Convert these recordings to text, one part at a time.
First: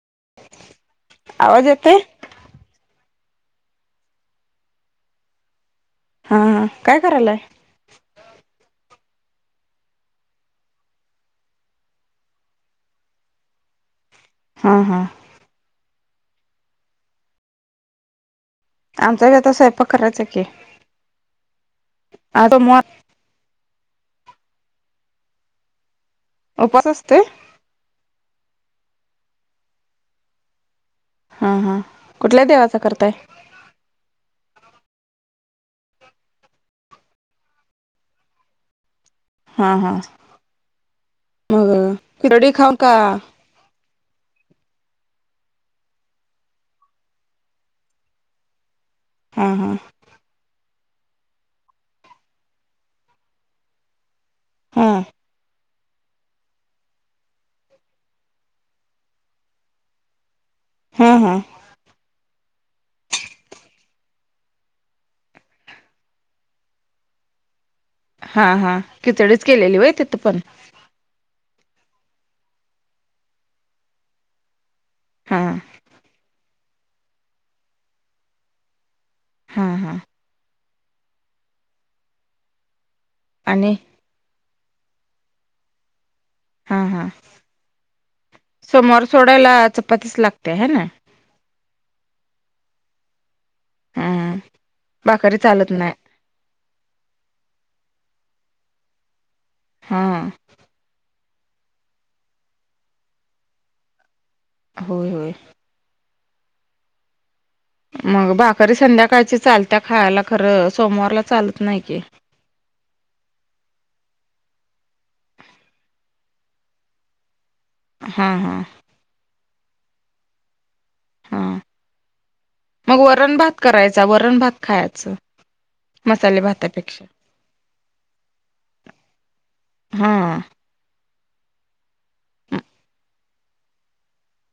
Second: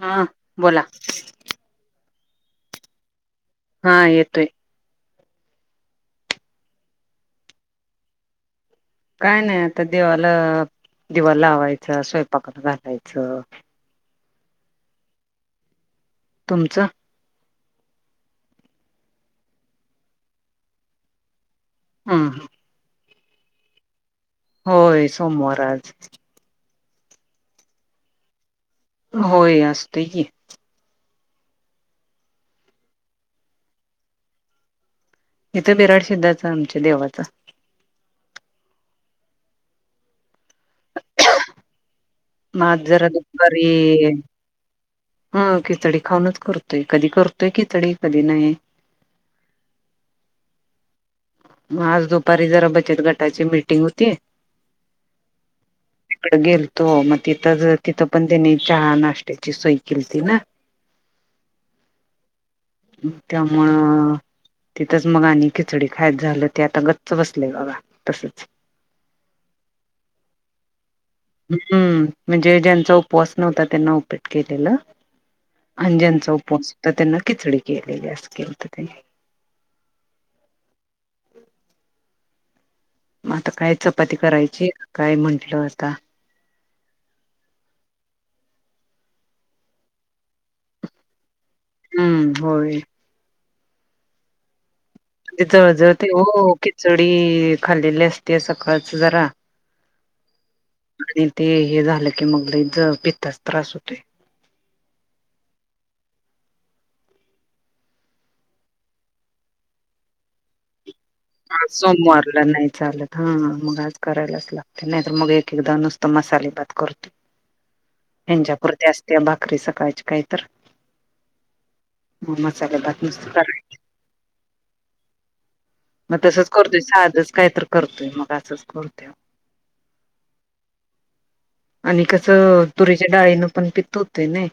हा... बोला आवाज येतोय? हा... येतोय. हा... काय करायलाय? काय नाय आता, देवाला दिवा लावायचं... स्वयंपाकात घालायचं हा... हा. तुमचं? आमचाबी आता स्वयंपाक करायचा की... हम्म. आज सोमवार होय... सोमवार ए आज. उपास असतोय? होय असतोय की. हा, हा कुठल्या देवाचा करताय? इथं बिराड शिंदाचा आमच्या देवाचा. हा, हा मग खिचडी खाऊ मग का जरा दुपारी ह खिचडी खाऊनच करतोय कधी करतोय खिचडी, कधी नाही. हम्म, हम्म. मग आज दुपारी जरा बचत गटाची मीटिंग होती. हम्म. इकडं गेलतो मग तिथं, तिथं पण त्यानी चहा, नाश्त्याची सोय केलती ना. हम्म, हम्म. त्यामुळं तिथंच मग आणि खिचडी खायच झालं ते आता गच्च बसलंय बघा. तसच हा हा किचडीच केलेली होय तिथ पण? हम्म म्हणजे ज्यांचा उपवास नव्हता त्यांना उपेट केलेलं. हा अंजांचा उपवास होता त्यांना खिचडी केलेली अस केल होत त्यांनी हम्म, हम्म. मग आता काय आणि चपाती करायची काय म्हंटलं आता हा हा सोमवार सोडायला चपातीस लागते हाय ना? हम्म होय. हम्म, हम्म. ते जळजळते ओ खिचडी खाल्लेली असते सकाळचं जरा हां. आणि ते हे झालं की मग ल ज पित्ताच त्रास होते. होय, होय. मग भाकरी संध्याकाळची चालत्या खायला खरं सोमवारला चालत ह नाही की सोमवार. नाही चालत हा मग आज करायलाच लागते नाहीत मग एक, एकदा नुसतं मसाले भात कर. [unintelligible] हा हा त्याच्यापुरती असते भाकरी सकाळची काही तर. हा मग मसाले मग भात नुसत वरण कराय भात करायचा वरण भात खायचं. मग मसाले तसच करतोय भातापेक्षा साजच काय तर करतोय मग असंच करतो. हा आणि कसं तुरीच्या डाळीनं पण पित होते नाही.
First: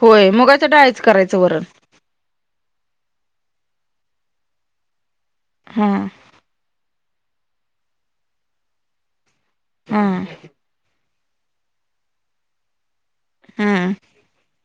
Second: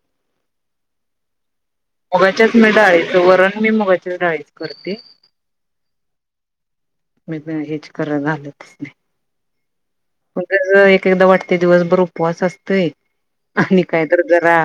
होय मगायचंडायच करायचं वरण. मुगाच्याच मी डाळीचं वरण मी मुगाच्या डाळीच करते. हा. मी हेच करा लागतस नाही. हम्म. पण कस एक एकदा वाटते दिवसभर उपवास असतय हा आणि काय तर जरा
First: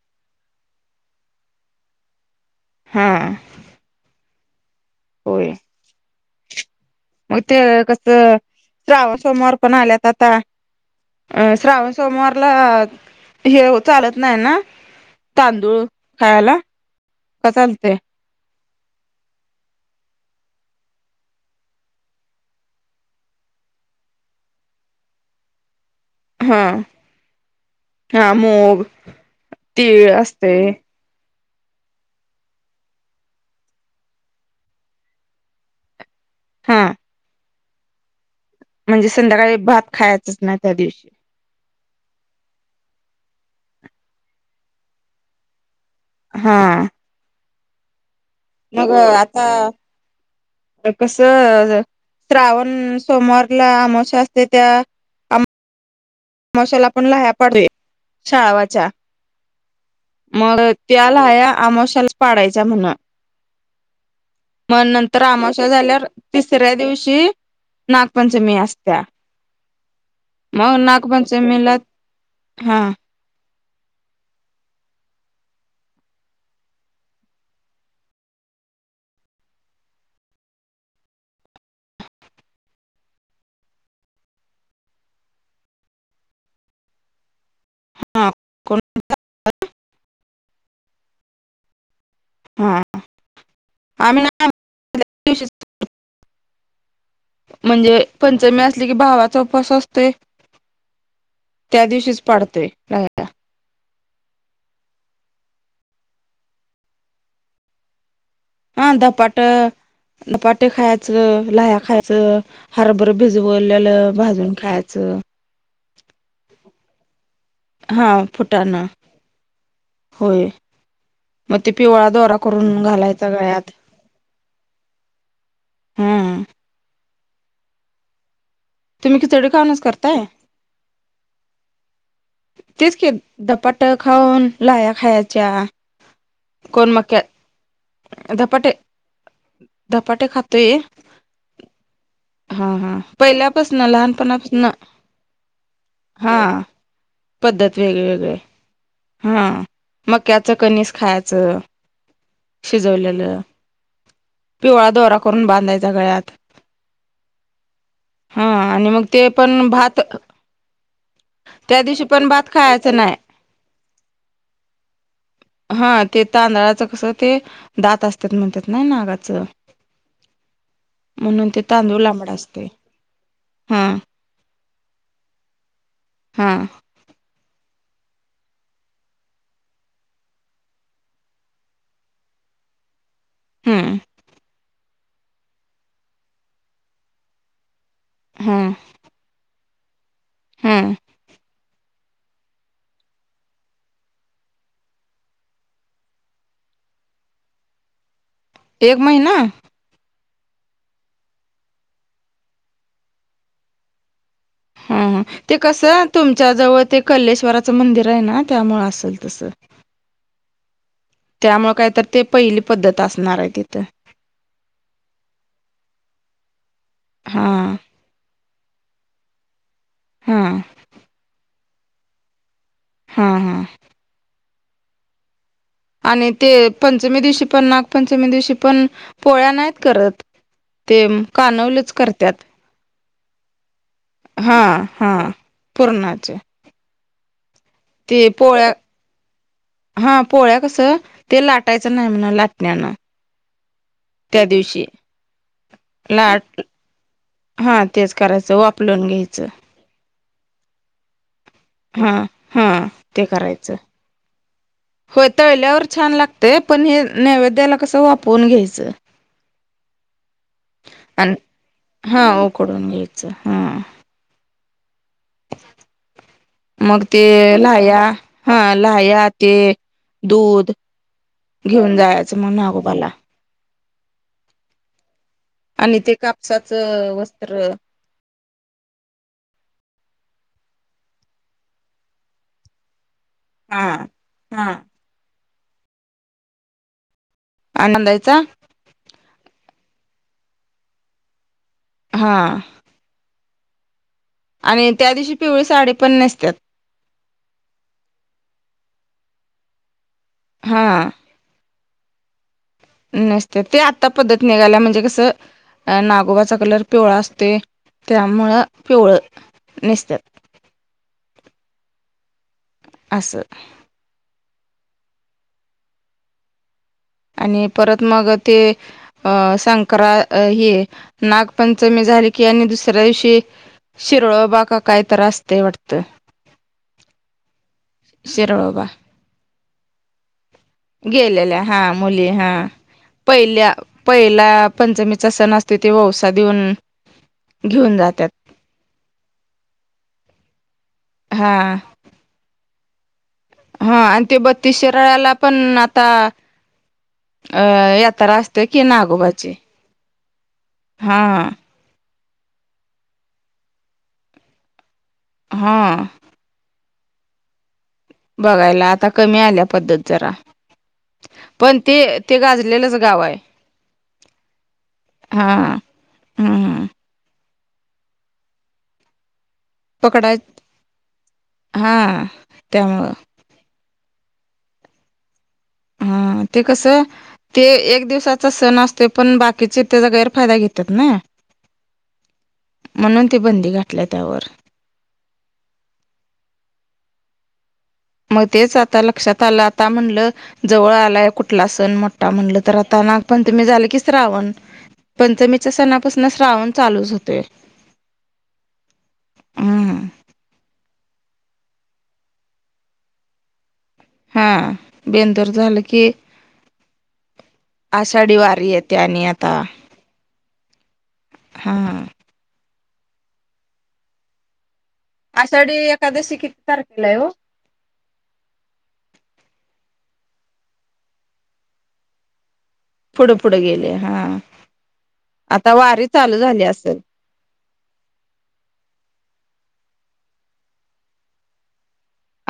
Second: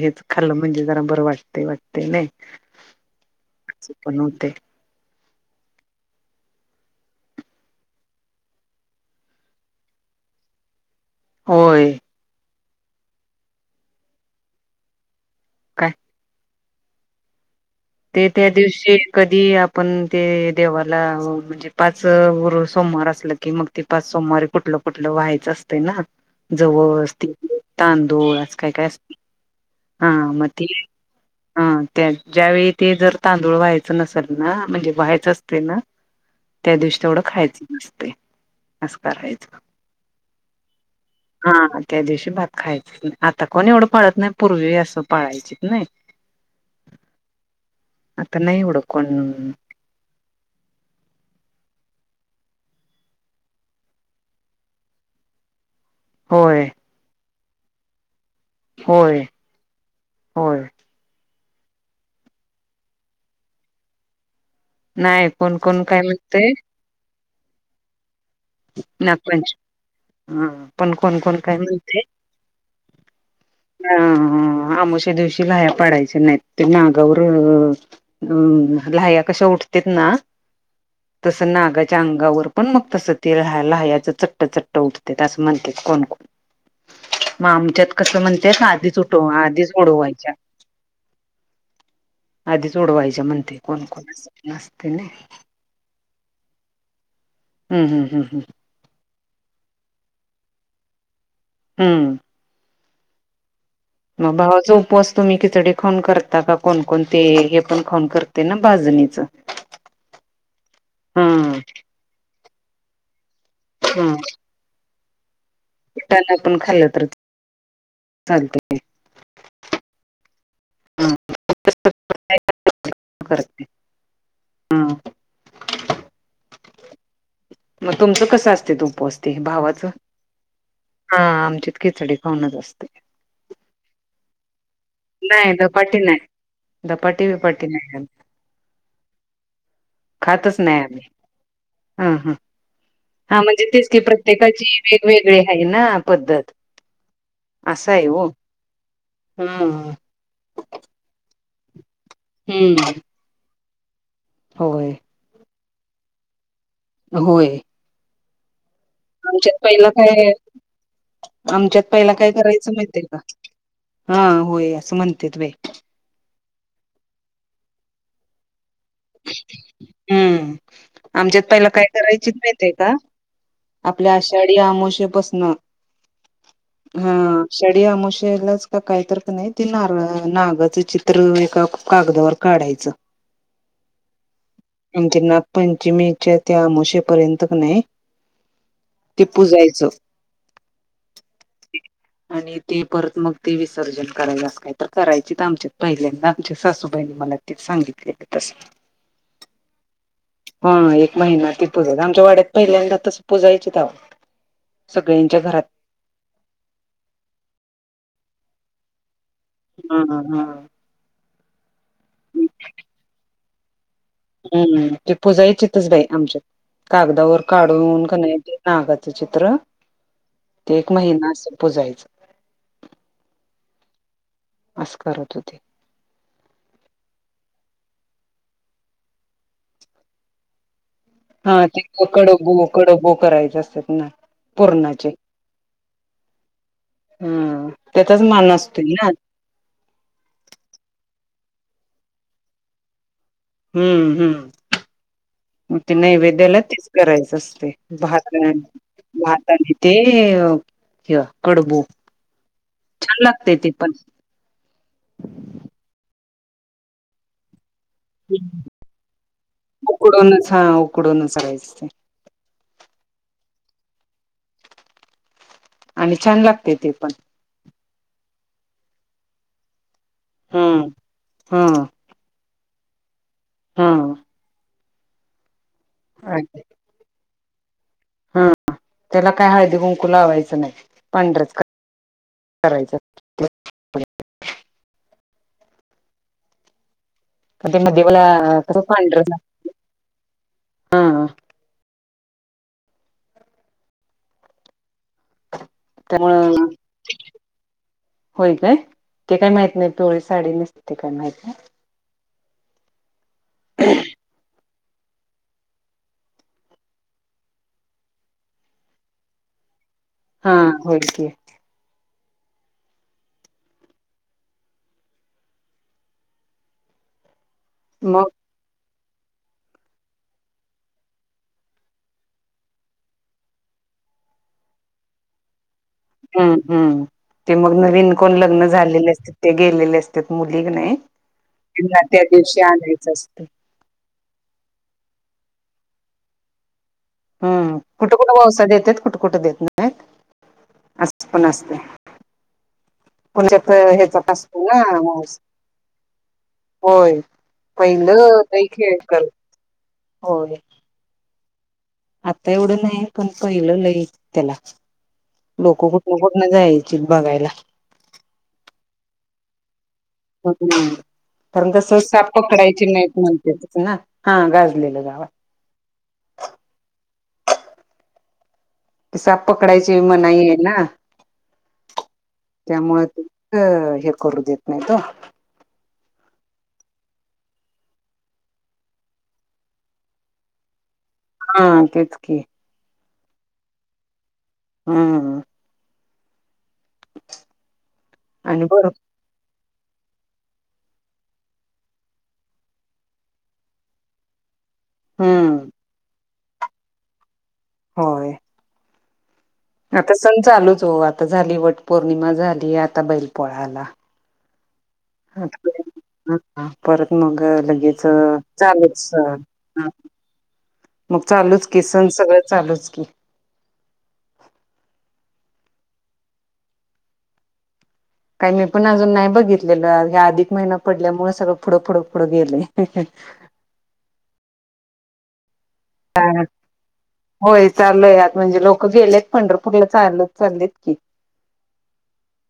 हेच खाल्लं म्हणजे जरा बरं वाटते, वाटते नाही. हम्म. पचन पण नव्हते. होय. मग तेे कसं, श्रावण सोमवार पण आल्यात आता. अं होय श्रावण सोमवारला हे चालत नाही ना? तांदूळ काय खायला, का चालतय? ते त्या दिवशी कधी आपण ते देवाला म्हणजे- पाच वार सोमवार असल की मग ते पाच सोमवारी कुठलं, कुठलं व्हायचं अस- ते ना हा जवस [unintelligible] तेन हा तांदूळ आज काय, मूग काय अस- हा, तीळ मग असते ते- हं, त्या त्यावेळी ते जर तांदूळ व्हायचं नसेल ना, म्हणजे व्हायचं असते ना- [inaudible] त्या दिवशी तेवढं खायचं नसतय. म्हणजे संध्याकाळी भात खायचंच नाही, त्या दिवशी. हा, त्या दिवशी भात खायच नाही, आता कोण एवढं पाळत नाही पूर्वी असं पाळायचीत नाही. हा. आता नाही एवढं मग कोण आता- कस श्रावण सोमवारला आमावश्या असते त्यात- [unintelligible] होय मशाला पण लह्या पड शाळावाच्या होय. होय मग- त्या लाह्या आमोशाला पाडायचा म्हण? मग नंतर नाही कोण आमाशा कोण काय झाल्यावर म्हणतय तिसऱ्या दिवशी- नागपंचमी असत्या. नागपंच हा म पण कोण कोण काय नागपंचमीलाच- हा. ह, आ... आमावश्या दिवशी लाह्या पाडायच्या नाहीत ते मागावर- हम्, लाह्या कशा उठतील ना- तसं नागाच्या अंगावर पण मग तसं- ते ला लाह्याच चट्ट, चट्ट उठतेत असं म्हणतात, कोण, कोण? मग आमच्यात कस हा म्हणतेत कोण आधीच उठवा, आधीच उडवायच्या. आधीच हा उडवायच्या म्हणतेत, कोण कोण आम्ही ना नसतय नाही. दिवशीच हम्म म्हणजे हम्म हम्म हम्म पंचमी असले की, भावाचा उपवास असतोय? त्या हम्म दिवशीच पाडतोय, [unintelligible] मग भावाचा उपवास तुम्ही खिचडी खाऊन करता का, कोण- कोण ते हे पण खाऊन करता? हा धपाट, धपाटे हा खायचं, लह्या खायचं. हरभर भिजवलेलं भाजून खायचं. [unintelligible] आपण खाल्ल तर- हा चालते फुठानं. होय, हा मग ते पिवळा दोरा करून घालायचा करते गळ्यात. हा हम्म. मग तुमचं कसं असतय, ते उपवास तुम्ही ते असते खिचडी खाऊनच भावाचं? करताय हा, आमच्यात खिचडी खाऊनच असतय. तेच की, धपाटा खाऊन लाह्या - नाय धपाटे नाय, मक्या धपाटे बीपाटे नाही काय? धपाटे, धपाटे खातोय? हं, हं. हा हा, म्हणजे पहिल्यापासन तेच की, प्रत्येकाची लहानपणापासन वेगवेगळी आहे ना हा पद्धत. पद्धत असं वेगळी हो वेेगळी आहे. हा, हम्म मक्याचं कनिस खायचं हम्म शिजवलेलं. पिवळा होय दोरा करून बांधायचा गळ्यात होय. हा आणि मग ते आमच्यात पण पहिला भात काय त्या आमच्यात दिवशी पहिला पण काय भात करायचं खायचं माहितय नाही का? हा होय असं म्हणतेत बय हा ते तांदळाचं कसं ते दात असत्यात म्हणत्यात नाइ नागाच हं आमच्यात पहिला काय करायचीत असतोय. माहीतीय का? हा आपल्या आषाढी आमावश्ये पस न हा. हा शडी आमवशेलाच का काहीतर का नाही ती नारळ नागाच चिर - त्र एका कागदावर काढायचं. हम्. आण ते नागपंचमीच्या त्या आमोशेपर्यंत क नाही हा. ते पुजायचं. हा. आणि ते परत मग ते विसर्जन करायलाच अस काय तर करायचेच आमच्यात पहिल्यांदा आमच्या सासूबाईनी मला तिथ सांगितलीत तस एक महिना? हा एक महिना ती पुजल - आमच्या वाड्यात पहिल्यांदा तसं पूजायचीत अवो हा ह ते कसं तुमच्या जवळ ते कल्लेश्वराचं मंदिर आहे ना? त्यामुळं असल तसं. हा - हा - हा. त्यामुळं काय तर ते पहिली पद्धत असणार आहे तिथं. हम्म ते पुजायचीतच बाई आमच्यात. कागदावर हा काढून का नाही ते नागाच चित्र हां एक महिना अस पुजायच. हा -हा. आस करत होतीत. आणि ते पंचमी दिवशी पण नागपंचमी दिवशी पण पोळ्या नाहीत करत. ते म हा ते कडबो कडबो करायचे असतात ना? हा पूर्णाचे हा पूरणाचे. हा. ते पोळ्या हा पोळ्या कसं ते लाटायचं नाही म्हण लाटण्यान हम्म हम्म. म ते लाडू नैवेद्याला तेच करायचं असतय हा तेच करायचं भात्याण, वापलून घ्यायचं भात आणि ते क्य कडबू हा हा छान ते लागते करायचं पण होय तळल्यावर छान लाग ते पण हे नैवेद्याला कसं वाफवून घ्यायचं. उकडूनच हा आणि उकडूनचरायचं ते हा ओकडून घ्यायच हा. आणि छान लागते मग पण ते लाह्या हा लाह्या ते दूध हम्म घेऊन जायचं म्हण नागोबाला ह. आणि ते कापसाचं वस्त्र ह. त्याला काय हळदी कुंकू लावायचं नाही. पांढरच करायचं. ह. ह. का ते म देवाला आनंदायचा ते पांडर लागते. ह. हा. आणि त्या दिवशी पिवळी साडे त्यामुळ. होय काय? ते काय माहित नाही. पिवळी साडी नसते हा ते काय माहित नाय. नसते. ते आता पद्धत निघायल्या म्हणजे कसं? अ नागोबाचा कलर पिवळा असतोय. त्यामुळं पिवळं नेसतात. हा. होय की. अस. आणि परत मग ते. अ संक्र हे नागपंचमी झाली की आणि दुसऱ्या दिवशी. शिरळ बा का काहीतरी असतय वाटत? हम्म हम्म. ते मग नवीन कोण लग्न शिरळोबा झालेले असते. ते गेलेले अस त्या मुली का नाही. गेलेल्या हा त्यांना त्या मुली हा दिवशी आणायचं असतं. पहिल्या पहिला पंचमीचा सण असतो. ते वौसा देऊन हम्म. घेऊन कुठं जात्यात कुठं वौसा देतात कुठं कुठं देत नाहीत. असं पण हा असते. [unintelligible] हा आणि ते याच्यापासून बत्तीस ना शिराळ्याला वौसा. पण आता होय. अ यात्रा पहिलं लई असते की खेळ कर. नागोबाची होय. हा. आता एवढं नाही. पण पहिलं लई त्याला. लोक हा कुठन कुठ जायचीत बघायला. बघायला. आता कमी आल्या पद्धत. जरा ह [inaudible] कारण पण कस ते साप ते पकडायची गाजलेलंच नाहीत गाव आहे म्हणतेत न हा गाजलेलं गावये. हम्म हम्म. साप पकडायची पकडाय मनाईये ना. हा त्यामुळे त्यामुळं ते अ हे करु देत नाही तो. हा ते कसं ते एक दिवसाचा सण असतोय, पण बाकीचे त्याचा गैरफायदा घेतात ना. हा तेच की. म्हणून ती बंदी घातल्याय त्यावर. हम्म. मग आणि तेच बर आता लक्षात आलं. आता म्हणलं जवळ आलाय कुठला सण मोठा म्हणल तर, आता नागपंचमी झाल की श्रावण. हम्म पंचमीच्या सणापासून श्रावण चालूच होतोय. होय. हम्म आता सण चालूच हो. आता झाली वट पौर्णिमा झाली. आता बैल पोळा आला. हा बेंदर झालं की, ह परत मग लगेच आषाढी वारी येते चालेूच आणि आता ह. मग चालूच की, हा सण सगळं चालूच की. आषाढी एखकादशी किती तारखेलाय हो? काय मी पण अजून नाय बघितलेलं. हे अधिक महिना पडल्यामुळे सगळं पुढं पुुढं पुढं गेलय. [unintelligible] पुढे गेले, हा. आता वारी चालू झाली असल. होय, चालूय म्हणजे लोक गेलेत पंढरपूरला. चालत चाललेत की.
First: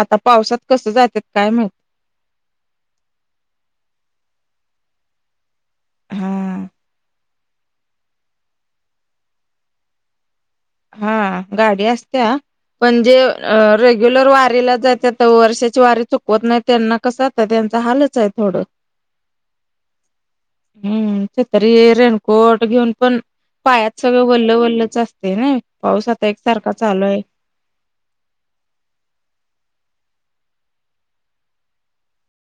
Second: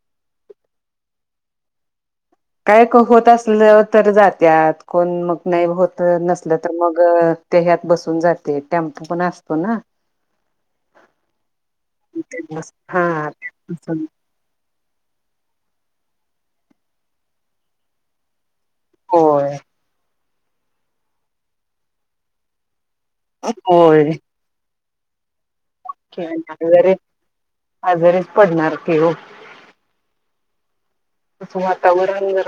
आता पावसात कसं जात्यात, काय माह काय क होत असलं तर जात्यात. कोण मग नाही होत, नसलं हा तर मग ते ह्यात बसून जाते. टॅम्पू पण असतो ना. [inaudible] हा, गाडी असत्या. पण जे हा अ रेग्युलर वारीला जात्यात वर्षाची वारी चुकवत नाही. त्यांना कसं, आता त्यांचा हालचाय थोडं. होय. हम्म, छतरी, रेनकोट घेऊन पण, पायात होय सगळ वल्ल- वल्लच असतेय ना. पाऊस आता [unintelligible] एकसारखा वगैरे. चालू आहे. आजारीच पडणार की हो. असं वातावरण जरा